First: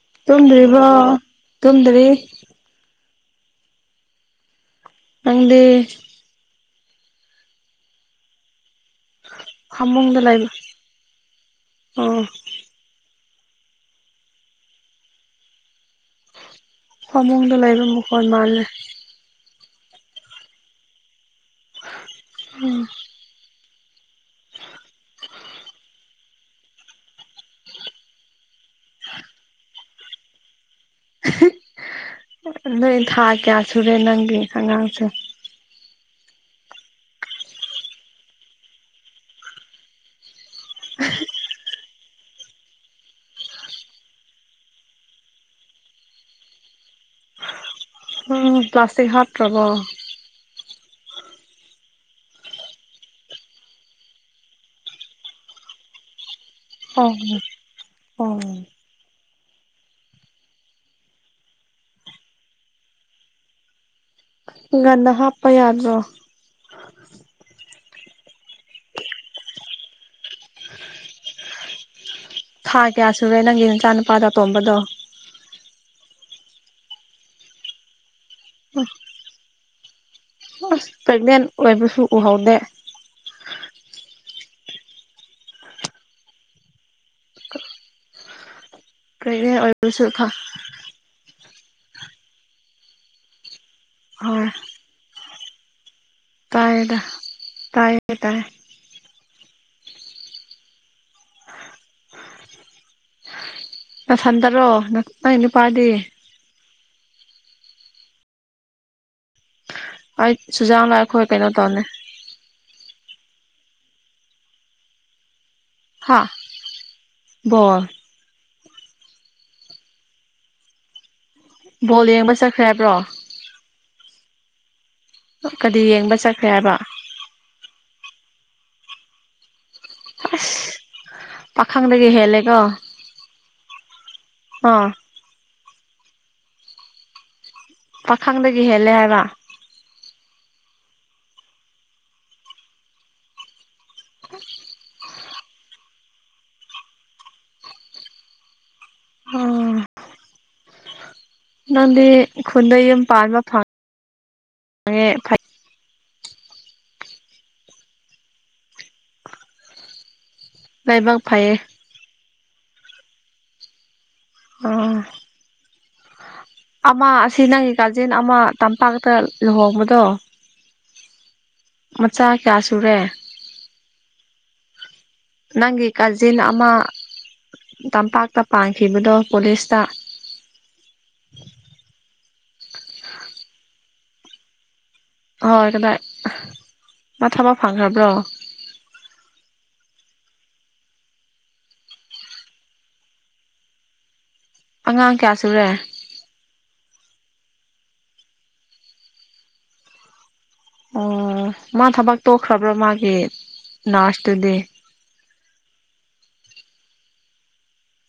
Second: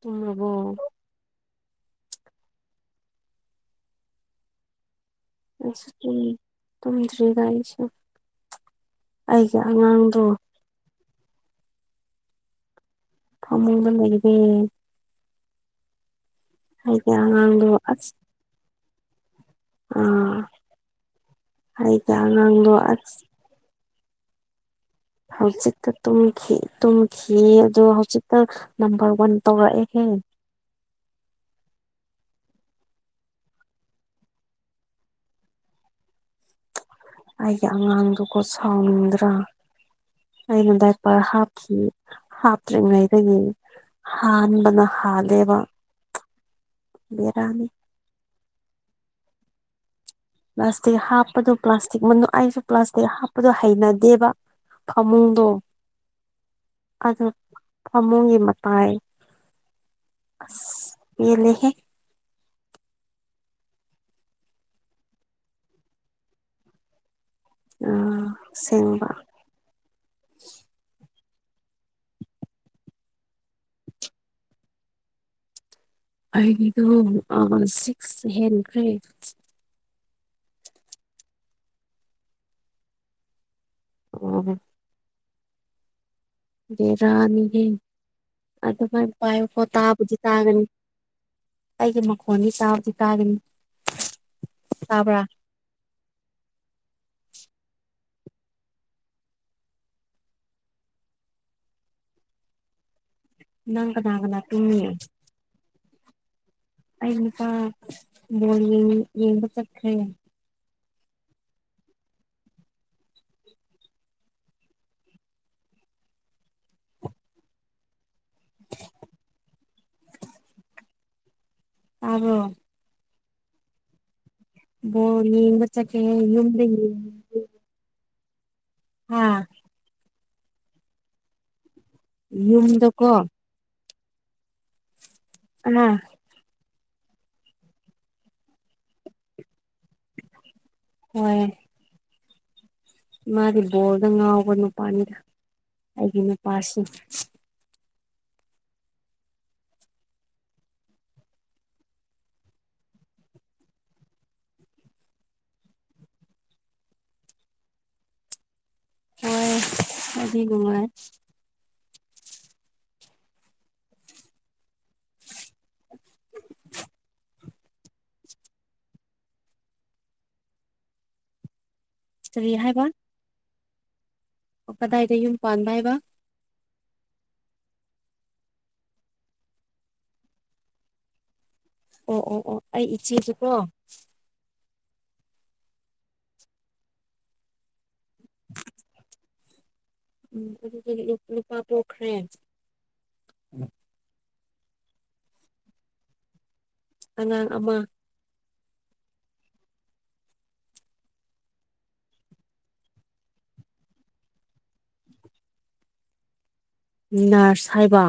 ꯇꯨꯝꯔꯕꯣ ꯊꯨꯝꯗ꯭ꯔꯤ ꯋꯥ ꯇꯨꯝꯗꯔꯤꯔꯤ ꯅꯪꯗꯤ ꯇꯝ ꯊꯔꯤꯒꯏꯁ ꯑꯩꯒꯤ ꯑꯉꯥꯡꯗꯨ ꯑꯥ ꯐꯃꯨꯗ ꯂꯩꯗ ꯍꯥꯏ ꯐꯃꯨꯡꯗ ꯅꯥꯡꯣ ꯂꯩꯕ ꯃꯈꯣꯟ ꯃꯥꯜꯂꯦ ꯑ ꯍꯥꯏꯗ ꯑꯉꯥꯡꯗꯣ ꯎꯝ ꯍꯧꯖꯤꯛꯇ ꯇꯨꯝꯈꯤ ꯑꯗꯣ ꯍꯧꯖꯤꯛꯇ ꯅꯝꯕꯔ ꯋꯥꯟ ꯇꯧꯔꯛꯑꯦꯍꯦ ꯅꯣꯏ ꯊꯥ ꯀꯌꯥ ꯁꯨꯔꯦ ꯅꯪꯒꯤ ꯑꯉꯥꯡꯁꯦ ꯑꯩꯒꯤ ꯑꯉꯥꯡꯗꯨꯀ ꯁꯥꯎꯅꯤꯡꯗ꯭ꯔꯥ ꯑꯩꯅꯗꯥꯏ ꯄꯔ ꯍꯥꯞꯈꯤ ꯍꯥꯞꯇ꯭ꯔꯤꯉꯩꯗꯒꯤ ꯍꯥꯟꯕꯅ ꯍꯥꯗꯦꯕ ꯕꯔꯥꯃꯤ ꯄ꯭ꯂꯥꯁꯤ ꯍꯥꯠ ꯔꯔꯕ ꯄ꯭ꯂꯥꯁꯇꯤꯛ ꯍꯥꯞꯄꯗꯣ ꯄ꯭ꯂꯥꯁꯇꯤꯛ ꯃꯅꯨꯡ ꯑꯩꯁꯨ ꯄ꯭ꯂꯥꯁꯇꯤꯛ ꯍꯥꯞꯄꯗꯨꯣ ꯍꯩꯅꯗꯦꯕ ꯐꯃꯨꯡꯗꯣ ꯑꯣ ꯑꯗꯨ ꯑꯣ ꯐꯃꯨꯡꯒꯤ ꯃꯇꯥꯏ ꯑ ꯌꯦꯂꯍꯦ ꯉꯗ ꯍꯥꯞꯄ ꯌꯥꯗ꯭ꯔꯣ ꯎ ꯁꯦꯡꯕ ꯊꯥ ꯀꯌꯥ ꯁꯨꯔꯦ ꯅꯪꯒꯤ ꯅꯆꯥꯅꯨꯄꯥꯗꯣ ꯑꯇꯣꯝꯕꯗꯣ ꯑꯩꯒꯤꯗꯣ ꯁꯤꯛꯁ ꯍꯦꯟꯈ꯭ꯔꯦ ꯑꯁ ꯄ꯭ꯔꯦꯒꯅꯦꯟ ꯑꯣꯏꯕꯁꯨ ꯎꯍꯧꯗꯦ ꯎ ꯔ ꯔꯥꯅꯤꯍꯦ ꯑꯗꯨꯃꯥꯏ ꯄ꯭ꯔꯦꯒꯅꯦꯟ ꯄꯌꯣꯐꯣ ꯑꯣꯏꯕꯁꯨ ꯇꯥꯕꯨꯗꯤ ꯈ ꯇꯥꯒꯅꯤ ꯑꯩꯒꯤ ꯃꯈꯣꯟꯗꯤ ꯆꯥꯕꯗꯤ ꯇꯥꯔꯤꯅꯤ ꯍꯣꯏ ꯇꯗ ꯇꯌꯦ ꯇꯥꯏ ꯅꯪ ꯀꯅꯥ ꯅ ꯀꯅꯥ ꯁꯥꯟꯗꯔꯣ ꯇꯨꯝꯃꯤ ꯅꯥꯛ ꯏꯅꯤ ꯄꯗꯤ ꯑꯄꯥ ꯃꯣꯜ ꯌꯦ ꯌꯦꯡꯕ ꯆꯈ꯭ꯔꯦ ꯈꯣꯏ ꯄꯅꯣ ꯇꯅꯅꯦ ꯍꯥ [inaudible] ꯕꯣꯜ ꯇꯥꯕ꯭ꯔꯣ ꯌꯦꯡꯕ ꯆꯠꯈ꯭ꯔꯦ ꯍꯥꯏꯕ꯭ꯔꯣ ꯕꯜꯣ ꯌꯦꯡꯕ ꯀꯔꯤ ꯆꯠꯀꯦ ꯆꯠꯈ꯭ꯔꯦ ꯍꯥꯏꯕ ꯌꯨꯝꯗꯒꯤ ꯑꯥ ꯑꯁ ꯄꯈꯪꯗꯒꯤꯗꯒꯤ ꯍꯦꯜꯂꯦ ꯀꯣ ꯌꯨꯝꯗꯀꯣ ꯑꯥ ꯑ ꯄꯥꯈꯪꯗꯒꯤ ꯍꯦꯜꯂꯦ ꯍꯥꯏꯕ ꯍꯣꯏ ꯃꯥꯗꯤ ꯕꯣꯜꯗ ꯉꯥꯎꯕ ꯅꯨꯄꯥꯅꯤꯗ ꯑꯩꯒꯤ ꯅꯨꯄꯥꯁꯤ ꯑꯥ ꯅꯪꯗꯤ ꯈꯨꯟꯗꯩ ꯌꯨꯝ ꯄꯥꯟꯕ ꯐꯪꯉꯦꯉꯦ ꯐꯩ [inaudible] ꯍꯣꯏ ꯑꯗꯨꯒꯉꯦ ꯂꯥꯏꯕꯛ ꯐꯩꯌꯦ ꯑꯣ ꯑ ꯁꯤ ꯅꯪꯒꯤ ꯒꯥꯔꯖꯤꯦꯟ ꯑꯃ ꯇꯝꯄꯥꯛꯇ ꯂꯨꯍꯣꯡꯕꯗꯣ ꯃꯆꯥ ꯀꯔꯤ ꯀꯌꯥ ꯍꯥꯏꯕ ꯁꯨꯔꯦ ꯀꯗꯥꯏꯗ ꯌꯨꯝ ꯄꯥꯟꯕ ꯅꯪꯒꯤ ꯍꯥꯏꯕ ꯀꯥꯖꯤꯟ ꯑꯃ ꯇꯝꯄꯥꯛꯇ ꯄꯥꯡꯈꯤꯕꯗꯣ ꯀꯣꯂꯤꯁꯇ ꯑꯣ ꯑꯣ ꯑꯣ ꯑꯩ ꯏꯆꯦꯗꯨꯀꯣ ꯍꯣꯏ ꯀꯗꯥꯏ ꯃꯥ ꯊꯕꯛ ꯐꯪꯈ꯭ꯔꯕ꯭ꯔꯣ ꯎꯝ ꯑꯗꯨ ꯅꯨꯄꯥ ꯄꯣꯛꯈ꯭ꯔꯦ ꯑꯉꯥꯡ ꯀꯌꯥ ꯁꯨꯔꯦ ꯑꯅꯥ ꯑꯃ ꯑꯣ ꯃꯥ ꯊꯕꯛ ꯇꯣꯛꯈ꯭ꯔꯕ꯭ꯔꯣ ꯃꯥꯒꯤ ꯅꯔꯁꯇꯨꯗꯤ [inaudible] ꯅꯔꯁ ꯍꯥꯏꯕ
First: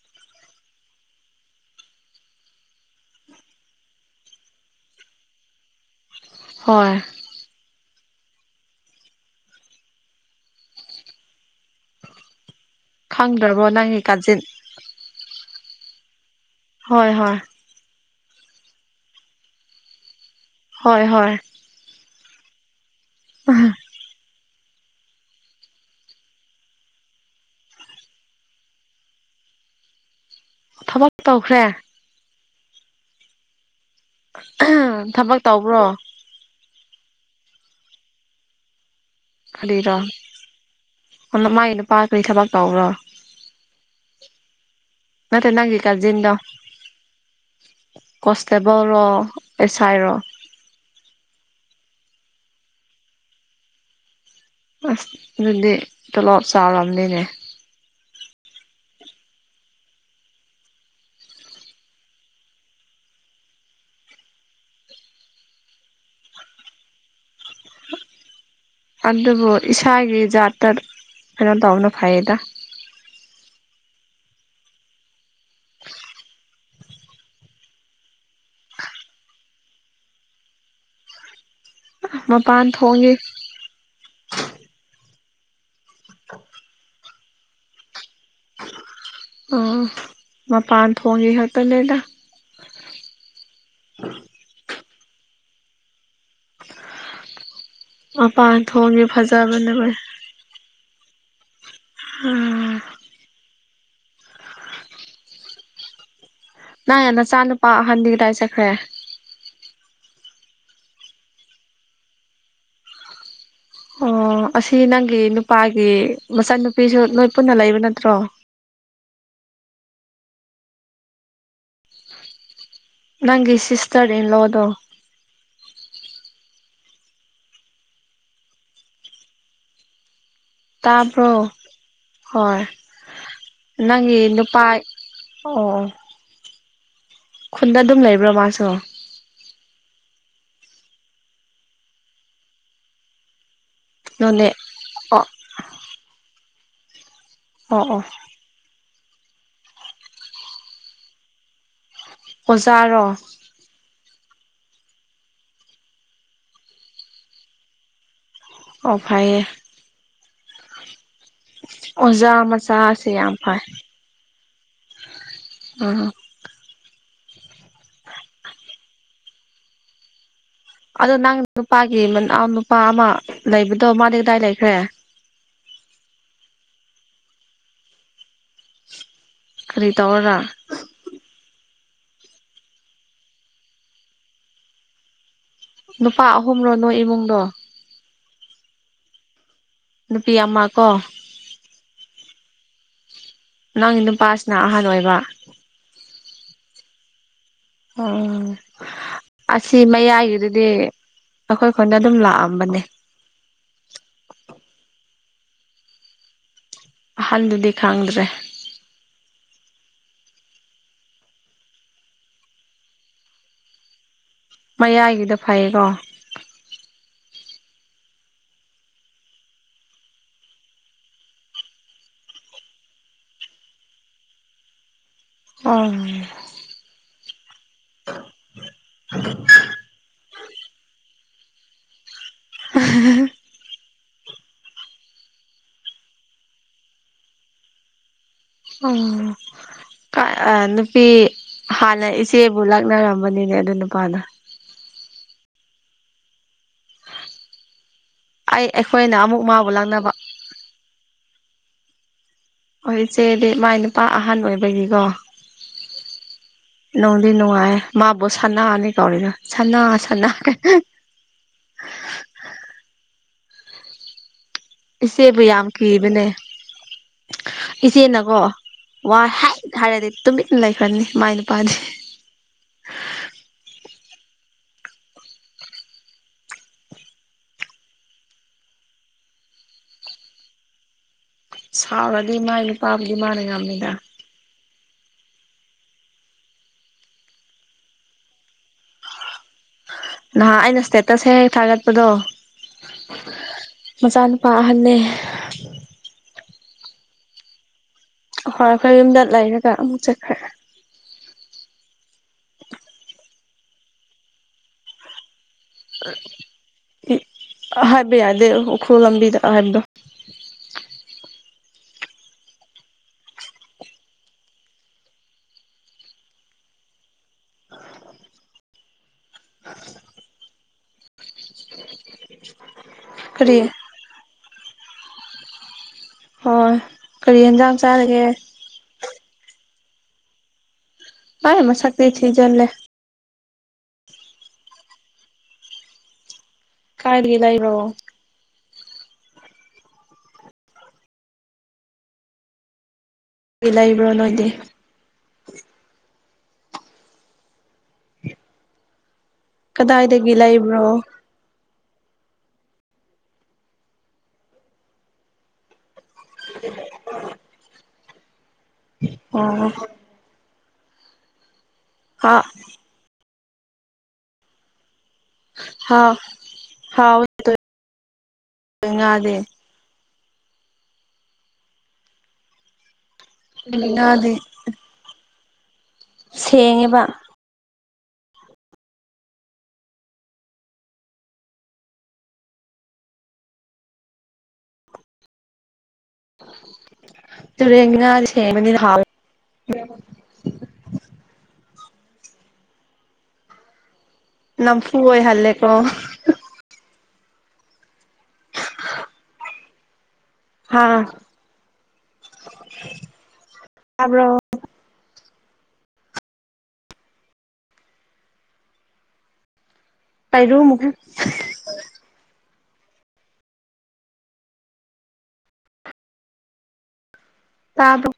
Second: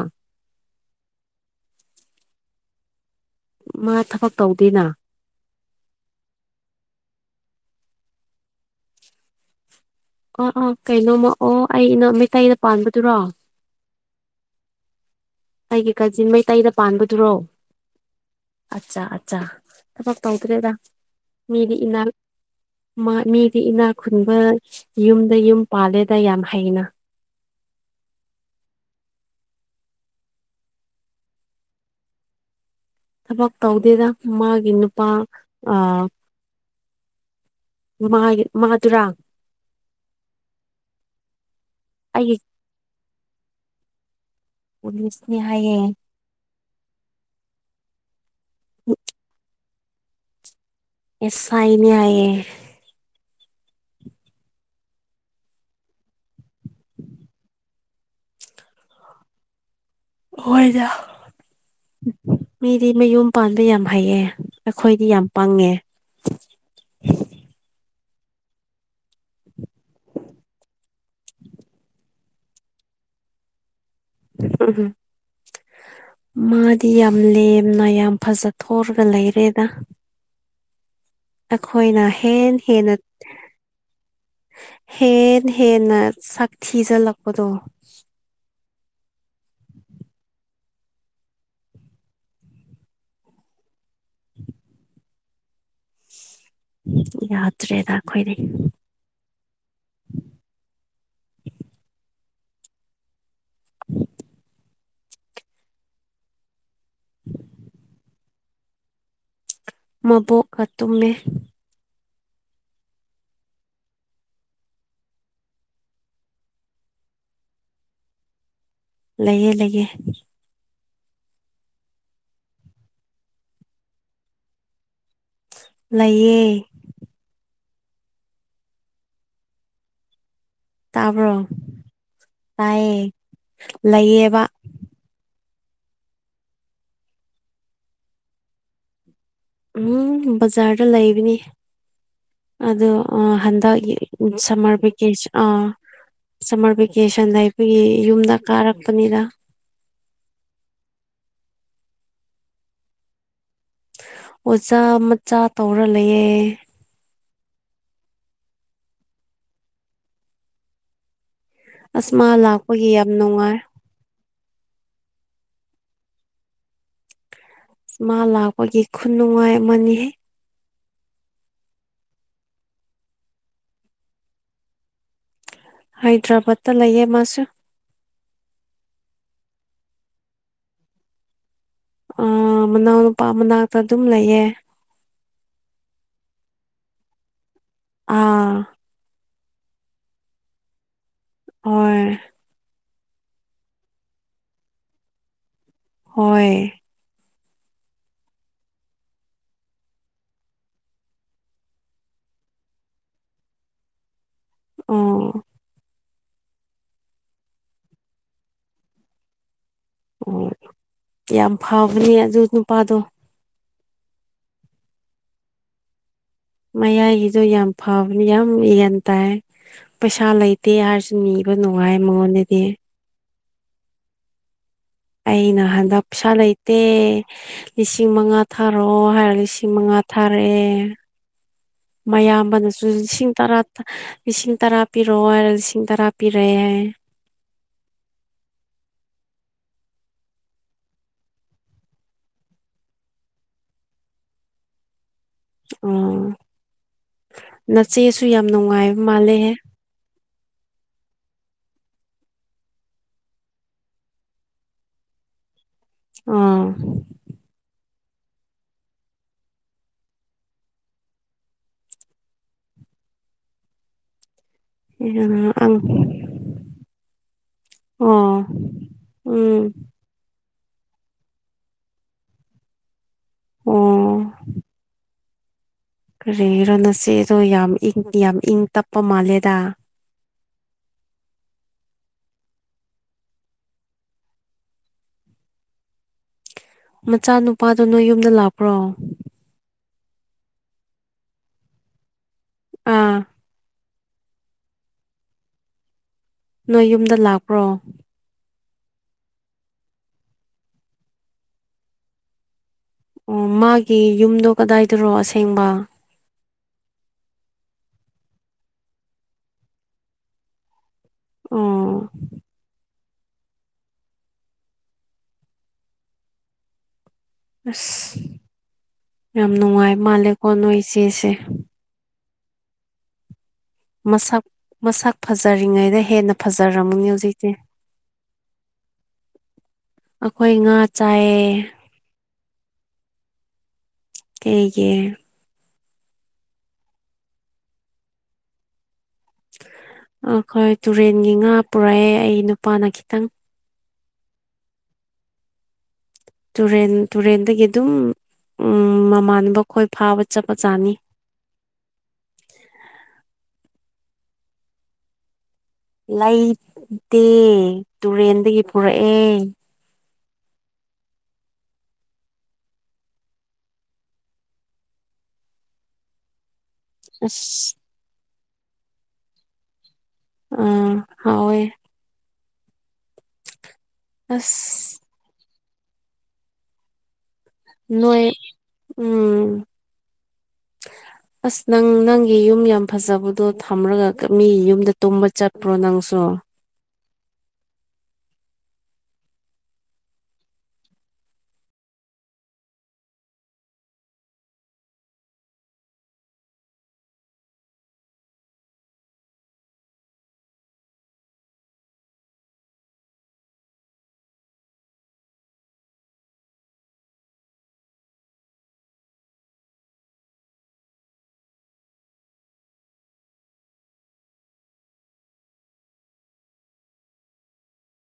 ꯃꯥ ꯊꯕꯛ ꯇꯧꯗꯦꯅ ꯍꯣꯏ ꯑ ꯑ ꯀꯩꯅꯩꯅꯣꯃ ꯑꯣ ꯑꯩ ꯅ ꯃ ꯀ ꯈꯪꯗ꯭ꯔꯕꯣ ꯅꯪꯒꯤ ꯀꯥꯖꯤꯟ ꯑꯩꯒꯤ ꯀꯥꯖꯤꯟ ꯃꯩꯇꯩꯗ ꯍꯣꯏ ꯄꯥꯟꯕꯗꯨꯔꯣ ꯍꯣꯏ ꯑꯠꯆꯥ ꯑꯠ ꯊ ꯇꯧꯗ꯭ꯔꯦꯗ ꯍꯣꯏ ꯍꯣꯏ ꯃꯤꯗꯤ ꯏꯅꯥꯛ ꯃꯤꯗꯤ ꯏꯅꯥ ꯈꯨꯟꯕ ꯌꯨꯝꯗ ꯌꯨꯝ ꯄꯥꯜꯂꯦꯗ ꯌꯥꯝ ꯍꯩꯅ ꯊꯕꯛ ꯇꯧꯈ꯭ꯔꯦ ꯊꯕꯛ ꯇꯧꯗꯦꯗ ꯃꯥꯒꯤ ꯅꯨꯄꯥ ꯊꯕꯛ ꯑ ꯇꯧꯕ꯭ꯔꯣ ꯃꯥꯒꯤ ꯃꯥꯗꯨꯔꯥ ꯀꯔꯤꯔꯣ ꯃꯥꯒꯤ ꯅꯨꯄꯥ ꯀꯔꯤ ꯑꯩꯒꯤ ꯊꯕꯛ ꯇꯧꯔꯣ ꯄꯨꯂꯤꯁꯅꯤ ꯃ ꯅꯪ ꯍꯥꯏꯌꯦ ꯂꯤ ꯀꯥꯖꯟꯗꯣ ꯀꯣꯟꯁꯇꯦꯕꯜ ꯔ ꯑꯦꯁꯥꯏ ꯔ ꯑꯦꯁꯥꯏꯅꯤ ꯍꯥꯏꯌꯦꯌꯦꯦ ꯑꯁ ꯑꯗꯨꯗꯤ ꯇꯣꯂꯣꯞ ꯆꯥꯎꯔꯕꯔꯕꯅꯤꯅꯦ ꯑꯣꯏꯣꯏꯗ ꯃꯤꯗꯤ ꯃꯌꯨꯝ ꯄꯥꯟꯕ ꯌꯥꯝ ꯍꯩꯑ ꯑꯩꯈꯣꯏꯗꯤ ꯌꯥꯝ ꯄꯪꯉꯦ ꯎ ꯑꯗꯨꯕꯨ ꯏꯁꯥꯒꯤ ꯖꯥꯠꯇ ꯀꯩꯅꯣ ꯇꯧꯕꯅ ꯐꯩꯌꯦꯗ ꯎꯝ ꯍꯝ ꯃꯥꯗꯤ ꯌꯥꯝ ꯂꯦꯝꯅ ꯌꯥꯝ ꯐꯖꯊꯣꯔꯒ ꯂꯩꯔꯦꯗ ꯑꯩꯈꯣꯏꯅ ꯍꯦ ꯃꯄꯥꯟ ꯍꯦꯟꯅ ꯊꯣꯡꯒꯤ ꯍꯦ ꯍꯦꯟꯅ ꯁꯛ ꯊꯤꯖꯜꯂꯛꯄꯗꯣ ꯑꯣ ꯃ ꯄꯥꯟꯊ ꯐꯣꯡꯒꯤ ꯍꯥꯇꯣ ꯂꯩꯦꯗ ꯌꯥ ꯃꯄꯥꯟ ꯊꯣꯡꯒꯤꯦ ꯐꯖꯕꯅ ꯎꯝ ꯅ ꯌꯥꯝ ꯅꯆꯥ ꯅꯨꯨꯄꯥ ꯑꯍꯟꯗꯤ ꯀꯗꯥꯏ ꯆꯠꯈ꯭ꯔꯦ ꯃꯕꯣꯛꯇꯨꯝꯃꯦ ꯑꯣ ꯑꯁꯤ ꯅꯪꯒꯤ ꯅꯨꯄꯥꯒꯤ ꯃꯆꯟꯅꯨꯄꯤꯁꯨ ꯅꯣꯏ ꯄꯨꯟꯅ ꯂꯩꯕ ꯅꯠꯇ꯭ꯔꯣ ꯂꯩꯌꯦꯦ ꯂꯩꯒꯦ ꯅꯪꯒꯤ ꯁꯁꯇꯔ ꯏꯟ ꯂꯣꯗ ꯂꯩꯌꯦ ꯇꯥꯕ꯭ꯔꯣ ꯍꯣꯏ ꯇꯥꯏꯌꯦ ꯅꯪꯒꯤ ꯂꯩꯌꯦꯕ ꯅꯨꯄꯥ ꯑꯣ ꯈꯨꯟꯗ ꯑꯗꯨꯝ ꯂꯩꯕ꯭ꯔꯣ ꯃꯥꯁꯨ ꯎꯝ ꯕꯖꯥꯔꯗ ꯂꯩꯕꯅꯤ ꯑ ꯍꯟꯗꯛ ꯅꯣꯅꯦ ꯁꯝꯃꯔ ꯑꯣ ꯚꯦꯀꯦꯁꯟ ꯑ ꯁꯝꯃꯔ ꯚꯦꯀꯦꯁꯟꯗ ꯑꯩꯈꯣꯏꯒꯤ ꯑꯣ ꯑꯣ ꯌꯨꯝꯗ ꯀꯥꯔꯛ ꯐꯗ ꯑꯣꯖꯥꯣ ꯑꯣꯖꯥ ꯃꯆꯥ ꯇꯧꯔ ꯂꯩꯌꯦꯦ ꯑꯣꯐꯥꯏꯦ ꯑꯁ ꯃꯥ ꯑꯣꯖꯥ ꯂꯥꯛꯄꯒꯤ ꯃꯆꯥꯁꯤꯦ ꯌꯥꯝ ꯅꯨꯡꯉꯥꯏ ꯐꯩ ꯑ ꯃꯥ ꯂꯥꯛꯄꯒꯤ ꯈꯨ ꯅꯨꯡꯉꯥꯏ ꯑꯃꯅꯤꯍꯦ ꯑꯗꯣ ꯅꯪ ꯅꯨꯄꯥꯒꯤ ꯃ ꯅꯨꯄꯥ ꯑꯃ ꯂꯩꯕꯗꯣ ꯃꯥꯗꯤ ꯀꯗꯥꯏ ꯂꯩꯈ꯭ꯔꯦ ꯍꯥꯏꯗ꯭ꯔꯕꯥꯗꯇ ꯂꯩꯌꯦ ꯃꯥꯁ ꯈꯔꯤ ꯇꯧ꯭ꯔꯥ ꯑ ꯃꯅꯥꯎꯅ ꯅꯨꯄꯥ ꯃꯅꯥꯛꯇ ꯑꯗꯨꯝ ꯂꯩꯌꯦ ꯅꯨꯄꯥ ꯑꯍꯨꯝꯔꯣ ꯅꯣꯏ ꯏꯃꯨꯡꯗꯣ ꯑꯥ ꯅꯨꯄꯤ ꯑꯃ ꯀꯣ ꯍ ꯅꯪꯒꯤ ꯅꯨꯄꯥꯁꯤꯅ ꯑꯍꯥꯟꯕ ꯑꯣꯏꯕ ꯍꯣꯏ ꯑꯣ ꯑꯁꯤ ꯃꯌꯥꯏꯒꯤꯗꯨꯗꯤ ꯑꯩꯈꯣꯏ ꯈꯣꯟꯗ ꯑꯗꯨꯝ ꯂꯥꯛꯑꯝꯕꯅꯦ ꯑꯣ ꯍꯜꯗꯨꯗꯤ ꯈꯥꯡꯪꯗ꯭ꯔꯦ ꯑꯣ ꯌꯥꯝ ꯐꯕꯅꯦ ꯑꯗꯨ ꯅꯨꯄꯥꯗꯣ ꯃꯌꯥꯏꯒꯤꯗ ꯐꯩꯀꯣ ꯃꯌꯥꯏꯒꯤꯗꯣ ꯌꯥꯝ ꯐꯕꯅꯤ ꯌꯥꯝ ꯌꯦꯟ ꯇꯥꯏ ꯄꯩꯁꯥ ꯂꯩꯇꯦ ꯍꯥꯏꯔꯁꯨ ꯕ ꯅꯨꯡꯉꯥꯏ ꯃꯑꯣꯅꯦꯗꯤ ꯑꯩꯅ ꯑꯣ ꯍꯟꯗꯛ ꯄꯁꯥ ꯂꯩꯇꯦ ꯂꯤꯁꯤꯡ ꯃꯉꯥ ꯊꯥꯔꯣꯑꯣ ꯍꯥꯏꯔꯒ ꯂꯤꯁꯤꯡ ꯃꯉꯥ ꯊꯥꯔꯛꯑꯦ ꯃꯌꯥꯝꯕꯅꯁꯨ ꯂꯤꯁꯤꯡ ꯇꯔꯥ ꯂꯤꯁꯤꯡ ꯇꯔꯥ ꯄꯤꯔꯛꯑꯣ ꯂꯤꯁꯤꯡ ꯇꯔꯥ ꯄꯤꯔꯦ ꯍꯥꯏ ꯑꯣ ꯑ ꯅꯨꯄꯤ ꯍꯥꯟꯅ ꯏꯆꯦꯕꯨ ꯂꯥꯛꯅꯔꯝꯕꯅꯤꯅꯦ ꯑꯗꯨ ꯅꯨꯄꯥꯅ ꯎꯝ ꯅꯆꯦꯁꯨ ꯌꯥꯝ ꯑꯩ ꯅꯨꯡꯉꯥꯏꯕ ꯑꯩꯈꯣꯏꯅ ꯑꯃꯨꯛ ꯃꯥꯜꯂꯦꯍꯦ ꯃꯥꯕꯨ ꯂꯥꯛꯅꯕ ꯍꯣꯏ ꯏꯆꯦꯗꯤ ꯃꯥꯏ ꯅꯨꯄꯥ ꯑꯍꯟ ꯑꯣꯏꯕꯒꯤꯀꯣ ꯑꯥ ꯅꯣꯡꯗꯤꯅꯅꯨꯡꯉꯌꯦ ꯃꯥꯕꯨ ꯁꯥꯟꯅꯥꯉꯅꯦ ꯀꯥꯎꯔꯤꯅ ꯁꯥꯟꯅ ꯁꯥꯟꯅꯔꯦ [unintelligible] ꯏꯆꯦꯕꯨ ꯌꯥꯝ ꯑꯪ ꯀꯤꯕꯅꯦ ꯏꯆꯦꯅꯀꯣ ꯑꯣ ꯋꯥ ꯎꯝ ꯍꯥꯏꯔꯗꯤ ꯂꯥꯏꯐꯅꯤ ꯃꯥꯏ ꯅꯨꯄꯥꯅꯤ ꯀꯦ ꯏꯔꯣ ꯅꯆꯦꯗꯣ ꯌꯥꯝ ꯏꯪ ꯌꯥꯝ ꯏꯪ ꯇꯞꯄ ꯃꯥꯜꯂꯦꯗ ꯁꯥꯎꯔꯗꯤ ꯃꯥꯏ ꯅꯨꯄꯥꯕꯨꯗꯤ ꯃꯥꯅ ꯉꯃꯤꯗ ꯃꯆꯥꯅꯨꯄꯥꯗꯨꯣ ꯅꯣꯏ ꯌꯨꯝꯗ ꯂꯥꯛꯄ꯭ꯔꯣ ꯅꯍꯥꯛ ꯑꯩꯅ ꯏꯁꯇꯦꯇꯁ ꯍꯦꯛ ꯍꯦꯛ ꯊꯥꯒꯠꯄꯗꯣ ꯑꯥ ꯃꯆꯥꯅꯨꯄꯥꯍꯜꯂꯦ ꯅꯣꯏ ꯌꯨꯝꯗ ꯂꯥꯛꯄ꯭ꯔꯣ ꯍꯣꯏ ꯑꯩꯈꯣꯏ ꯌꯨꯝꯗ ꯂꯩꯔꯒ ꯑꯃꯨꯛ ꯆꯠꯈ꯭ꯔꯦ ꯑꯣ ꯃꯥꯒꯤ ꯌꯨꯝꯗꯣ ꯀꯗꯥꯏꯗꯔꯣꯁꯦ ꯍꯥꯏ ꯍꯥꯏꯕ ꯌꯥꯗꯦ ꯎꯈ꯭ꯔꯨꯜ ꯂꯝꯕꯤꯗ ꯍꯥꯏꯕꯗꯣ ꯑꯣ ꯑꯁ ꯌꯥꯝ ꯅꯨꯡꯉꯥꯏ ꯃꯥꯜꯂꯦꯀꯣ ꯅꯣꯏ ꯏꯆꯦꯁꯦ ꯄ ꯀꯔꯤ ꯃꯁꯛ ꯃꯁꯛ ꯐꯖꯔꯤꯉꯩꯗꯩ ꯍꯦꯟꯅ ꯍꯣꯏ ꯐꯖꯔꯝꯃꯅꯤ ꯀꯔꯤ ꯍꯧꯖꯤꯛꯁꯦ ꯌꯦꯟꯖꯥꯡ ꯆꯥꯔꯒꯦ ꯑꯩꯈꯣꯏ ꯉꯥ ꯆꯥꯏꯌꯦ ꯇꯥꯏ ꯃ ꯆꯀ꯭ꯔꯤ ꯊꯖꯠꯂꯦ ꯑꯩꯦꯡꯒꯤ ꯀꯥꯏꯒꯤ ꯂꯏꯕꯕꯣ ꯑꯩꯈꯣꯏ ꯇꯨꯔꯦꯟꯒꯤ ꯉꯥ ꯄꯨꯔꯛꯑꯦ ꯑꯩ ꯅꯨꯄꯥꯅ ꯈꯤꯇꯪ ꯂꯩꯕ꯭ꯔꯣ ꯅꯣꯏꯗꯤ ꯇꯨꯔꯦꯟ ꯇꯨꯔꯦꯟꯗꯒꯤ ꯑꯗꯨꯝ ꯎꯝ ꯃꯃꯥ ꯃꯈꯣꯏ ꯐꯥꯕ ꯀꯗꯥꯏꯗꯒꯤ ꯆꯠꯄ ꯂꯩꯕ꯭ꯔꯣ ꯆꯥꯅꯤ ꯂꯩꯇꯦ ꯇꯨꯔꯦꯟꯗꯒꯤ ꯄꯨꯔꯛꯑꯦ ꯑꯣ ꯍꯥꯥ ꯍꯥꯥꯎ ꯑ ꯆꯉꯗꯦ ꯑꯥ ꯍꯑꯣꯦ ꯎ ꯑꯗꯨꯦ ꯑꯁ ꯁꯦꯡꯉꯦꯕ ꯅꯣꯏ ꯎꯝ ꯑꯁ ꯅꯪ ꯅꯪꯒꯤ ꯌꯨꯝ ꯌꯥꯝ ꯐꯖꯕꯗꯣ ꯊꯝꯂꯒ ꯃꯤ ꯌꯨꯝꯗ ꯇꯨꯝꯕ ꯆꯠꯄ꯭ꯔꯣ ꯅꯪ ꯠꯇ ꯆꯔꯃꯅꯤ ꯅ ꯐꯨꯕ ꯑꯣꯏ ꯍꯥꯏꯜꯂꯦꯀꯣ ꯍꯥꯥ꯭ꯔꯣ ꯄꯥꯏꯔ ꯃꯈꯦ ꯇꯥꯕ